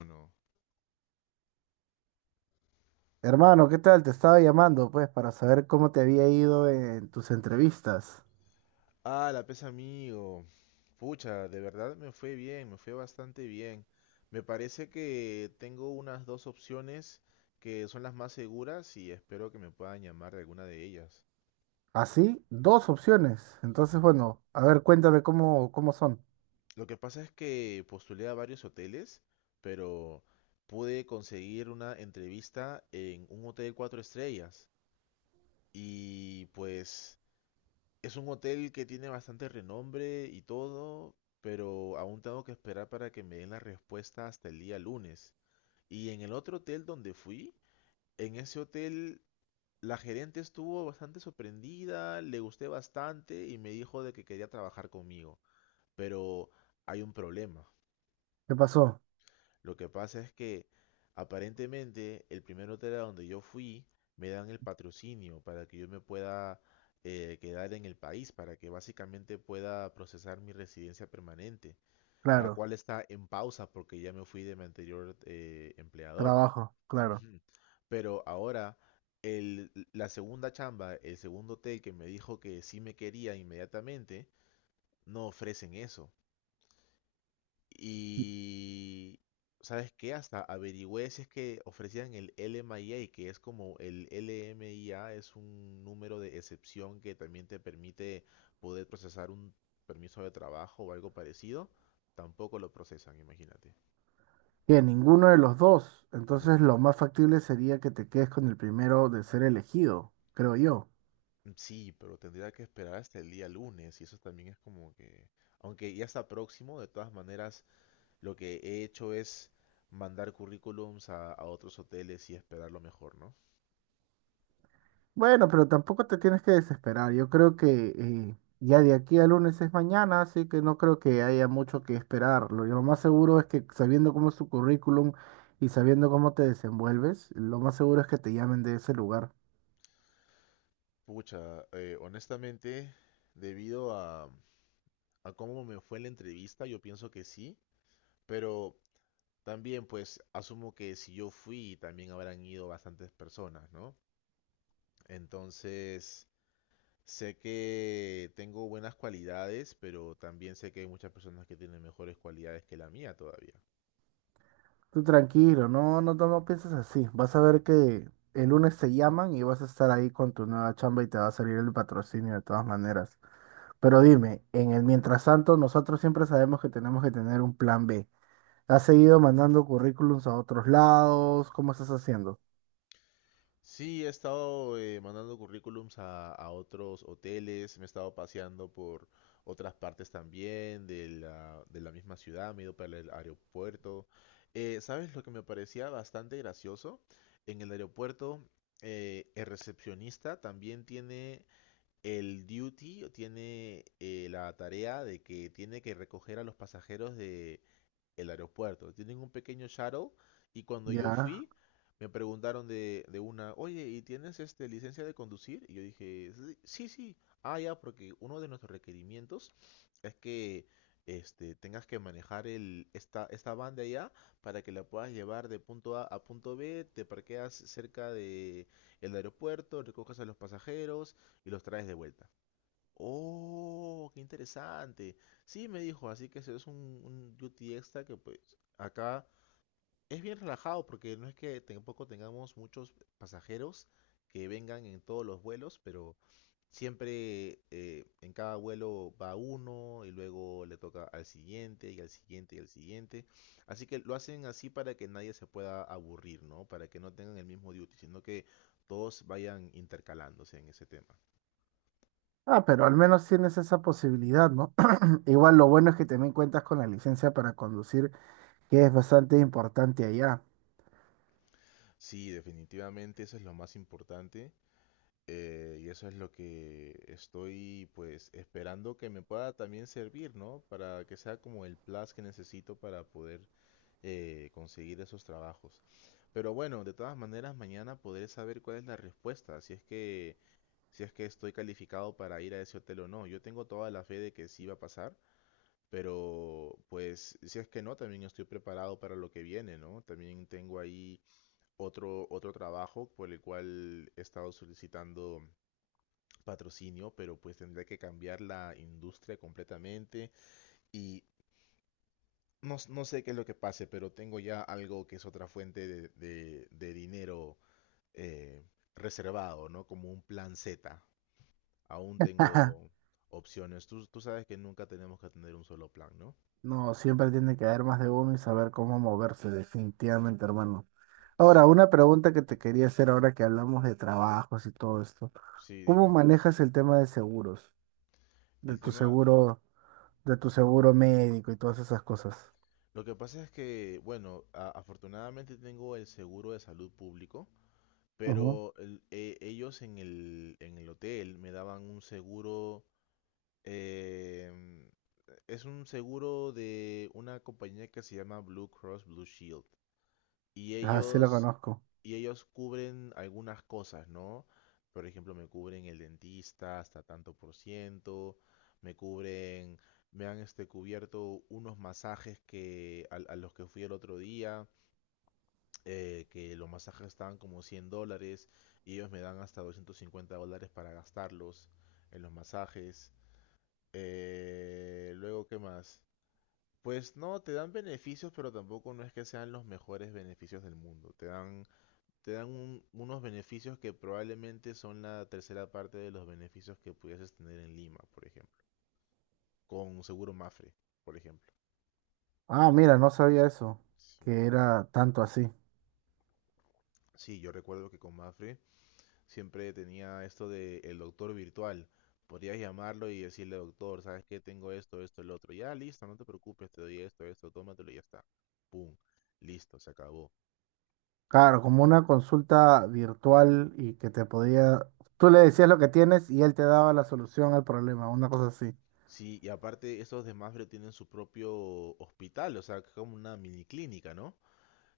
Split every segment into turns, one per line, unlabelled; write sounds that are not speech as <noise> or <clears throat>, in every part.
Uno.
Hermano, ¿qué tal? Te estaba llamando, pues, para saber cómo te había ido en tus entrevistas.
Ah, la pesa amigo. Pucha, de verdad me fue bien, me fue bastante bien. Me parece que tengo unas dos opciones que son las más seguras y espero que me puedan llamar de alguna de ellas.
Así, dos opciones. Entonces, bueno, a ver, cuéntame cómo son.
Lo que pasa es que postulé a varios hoteles, pero pude conseguir una entrevista en un hotel 4 estrellas. Y pues es un hotel que tiene bastante renombre y todo, pero aún tengo que esperar para que me den la respuesta hasta el día lunes. Y en el otro hotel donde fui, en ese hotel la gerente estuvo bastante sorprendida, le gusté bastante y me dijo de que quería trabajar conmigo. Pero hay un problema.
¿Qué pasó?
Lo que pasa es que aparentemente el primer hotel a donde yo fui me dan el patrocinio para que yo me pueda quedar en el país, para que básicamente pueda procesar mi residencia permanente, la
Claro,
cual está en pausa porque ya me fui de mi anterior empleador.
trabajo, claro.
Ujú. Pero ahora, la segunda chamba, el segundo hotel que me dijo que sí me quería inmediatamente, no ofrecen eso. Y, ¿sabes qué? Hasta averigüé si es que ofrecían el LMIA, que es como el LMIA, es un número de excepción que también te permite poder procesar un permiso de trabajo o algo parecido. Tampoco lo procesan, imagínate.
Que ninguno de los dos.
Ninguno.
Entonces, lo más factible sería que te quedes con el primero de ser elegido, creo yo.
Sí, pero tendría que esperar hasta el día lunes y eso también es como que, aunque ya está próximo, de todas maneras, lo que he hecho es mandar currículums a otros hoteles y esperar lo mejor, ¿no?
Bueno, pero tampoco te tienes que desesperar. Yo creo que ya de aquí al lunes es mañana, así que no creo que haya mucho que esperar. Lo más seguro es que sabiendo cómo es tu currículum y sabiendo cómo te desenvuelves, lo más seguro es que te llamen de ese lugar.
Pucha, honestamente, debido a cómo me fue la entrevista, yo pienso que sí, pero también pues asumo que si yo fui, también habrán ido bastantes personas, ¿no? Entonces, sé que tengo buenas cualidades, pero también sé que hay muchas personas que tienen mejores cualidades que la mía todavía.
Tú tranquilo, no, no, no, no pienses así. Vas a ver que el lunes te llaman y vas a estar ahí con tu nueva chamba y te va a salir el patrocinio de todas maneras. Pero dime, en el mientras tanto, nosotros siempre sabemos que tenemos que tener un plan B. ¿Has seguido mandando currículums a otros lados? ¿Cómo estás haciendo?
Sí, he estado mandando currículums a otros hoteles, me he estado paseando por otras partes también de la misma ciudad, me he ido para el aeropuerto. ¿Sabes lo que me parecía bastante gracioso? En el aeropuerto, el recepcionista también tiene el duty, o tiene la tarea de que tiene que recoger a los pasajeros de el aeropuerto. Tienen un pequeño shuttle y cuando yo
Ya.
fui me preguntaron de una, oye, ¿y tienes este licencia de conducir? Y yo dije, "Sí, sí, sí. Ah, ya, porque uno de nuestros requerimientos es que este, tengas que manejar el, esta van de allá para que la puedas llevar de punto A a punto B, te parqueas cerca de el aeropuerto, recoges a los pasajeros y los traes de vuelta. Oh, qué interesante. Sí, me dijo, así que eso es un duty extra que pues acá es bien relajado porque no es que tampoco tengamos muchos pasajeros que vengan en todos los vuelos, pero siempre en cada vuelo va uno y luego le toca al siguiente y al siguiente y al siguiente. Así que lo hacen así para que nadie se pueda aburrir, ¿no? Para que no tengan el mismo duty, sino que todos vayan intercalándose en ese tema.
Ah, pero al menos tienes esa posibilidad, ¿no? <clears throat> Igual lo bueno es que también cuentas con la licencia para conducir, que es bastante importante allá.
Sí, definitivamente eso es lo más importante y eso es lo que estoy pues esperando que me pueda también servir, ¿no? Para que sea como el plus que necesito para poder conseguir esos trabajos. Pero bueno, de todas maneras mañana podré saber cuál es la respuesta, si es que estoy calificado para ir a ese hotel o no. Yo tengo toda la fe de que sí va a pasar, pero pues si es que no, también estoy preparado para lo que viene, ¿no? También tengo ahí otro trabajo por el cual he estado solicitando patrocinio, pero pues tendría que cambiar la industria completamente y no, no sé qué es lo que pase, pero tengo ya algo que es otra fuente de dinero eh, reservado, ¿no? Como un plan Z. Aún tengo
<laughs>
opciones. Tú sabes que nunca tenemos que tener un solo plan, ¿no?
No, siempre tiene que haber más de uno y saber cómo moverse, definitivamente, hermano. Ahora,
Sí,
una pregunta que te quería hacer ahora que hablamos de trabajos y todo esto.
sí,
¿Cómo
dime.
manejas el tema de seguros? De
El
tu
tema,
seguro, de tu seguro médico y todas esas cosas.
lo que pasa es que, bueno, afortunadamente tengo el seguro de salud público.
Ujú.
Pero ellos en en el hotel me daban un seguro, em, es un seguro de una compañía que se llama Blue Cross Blue Shield. Y
Ah, sí la
ellos,
conozco.
y ellos cubren algunas cosas, ¿no? Por ejemplo, me cubren el dentista hasta tanto por ciento, me cubren, me han este, cubierto unos masajes que, a los que fui el otro día que los masajes estaban como $100 y ellos me dan hasta $250 para gastarlos en los masajes. Luego, ¿qué más? Pues no, te dan beneficios, pero tampoco no es que sean los mejores beneficios del mundo. Te dan unos beneficios que probablemente son la tercera parte de los beneficios que pudieses tener en Lima, por ejemplo. Con seguro Mafre, por ejemplo.
Ah, mira, no sabía eso,
Sí.
que era tanto así.
Sí, yo recuerdo que con Mafre siempre tenía esto de el doctor virtual. Podrías llamarlo y decirle, doctor, ¿sabes qué? Tengo esto, esto, el otro. Ya, listo, no te preocupes, te doy esto, esto, tómatelo y ya está. Pum, listo, se acabó.
Claro, como una consulta virtual y que te podía... Tú le decías lo que tienes y él te daba la solución al problema, una cosa así.
Sí, y aparte, esos de Mafre tienen su propio hospital, o sea, que es como una mini clínica, ¿no?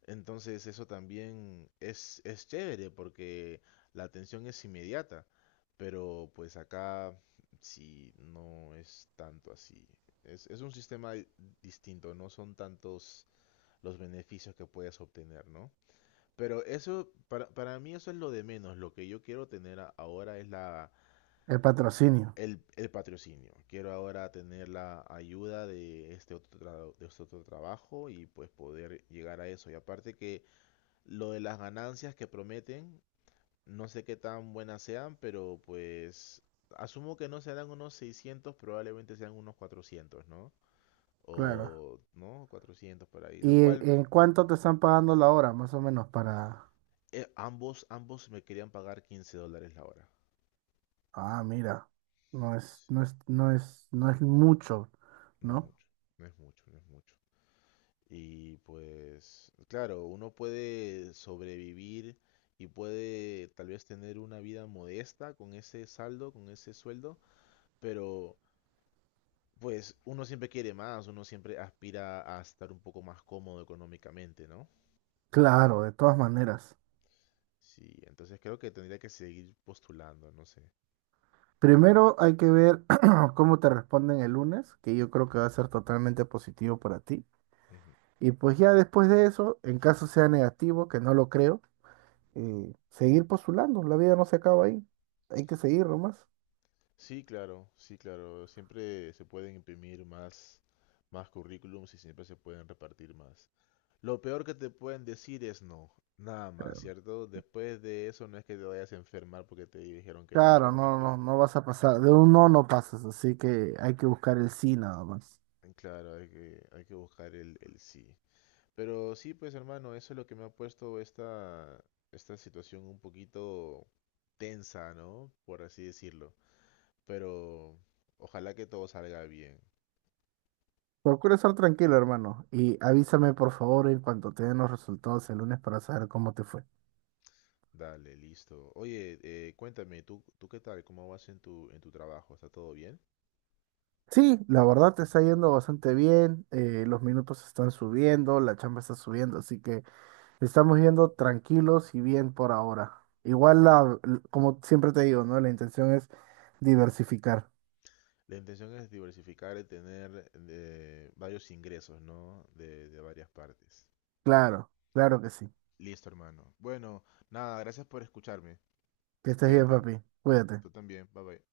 Entonces eso también es, chévere porque la atención es inmediata, pero pues acá sí no es tanto así. Es un sistema distinto, no son tantos los beneficios que puedes obtener, ¿no? Pero eso, para mí eso es lo de menos. Lo que yo quiero tener ahora es la,
El patrocinio,
el, el patrocinio. Quiero ahora tener la ayuda de de este otro trabajo y pues poder llegar a eso. Y aparte que lo de las ganancias que prometen, no sé qué tan buenas sean, pero pues asumo que no serán unos 600, probablemente sean unos 400, ¿no?
claro.
O, ¿no? 400 por ahí.
¿Y
Lo
en
cual,
en cuánto te están pagando la hora, más o menos, para...
ambos me querían pagar $15 la hora.
Ah, mira, no es,
Sí,
no es, no es, no es mucho,
no es
¿no?
mucho, no es mucho, no es mucho. Y pues, claro, uno puede sobrevivir y puede tal vez tener una vida modesta con ese saldo, con ese sueldo, pero pues uno siempre quiere más, uno siempre aspira a estar un poco más cómodo económicamente, ¿no?
Claro, de todas maneras.
Sí, entonces creo que tendría que seguir postulando, no sé.
Primero hay que ver <clears throat> cómo te responden el lunes, que yo creo que va a ser totalmente positivo para ti.
Ujú.
Y pues ya después de eso, en caso sea negativo, que no lo creo, seguir postulando. La vida no se acaba ahí. Hay que seguir nomás.
Sí, claro, sí, claro. Siempre se pueden imprimir más currículums y siempre se pueden repartir más. Lo peor que te pueden decir es no, nada más, ¿cierto? Después de eso no es que te vayas a enfermar porque te dijeron que
Claro,
no, no es
no,
que...
no, no vas a pasar. De un no no pasas, así que hay que buscar el sí nada más.
Claro, hay que buscar el sí. Pero sí, pues hermano, eso es lo que me ha puesto esta situación un poquito tensa, ¿no? Por así decirlo. Pero ojalá que todo salga bien.
Procura estar tranquilo, hermano, y avísame por favor en cuanto te den los resultados el lunes para saber cómo te fue.
Dale, listo. Oye, cuéntame, ¿tú qué tal? ¿Cómo vas en tu trabajo? ¿Está todo bien?
Sí, la verdad te está yendo bastante bien, los minutos están subiendo, la chamba está subiendo, así que estamos yendo tranquilos y bien por ahora. Igual, como siempre te digo, ¿no? La intención es diversificar.
La intención es diversificar y tener varios ingresos, ¿no? De varias partes.
Claro, claro que sí.
Listo, hermano. Bueno, nada, gracias por escucharme.
Que estés bien,
Cuídate.
papi. Cuídate.
Tú también. Bye bye.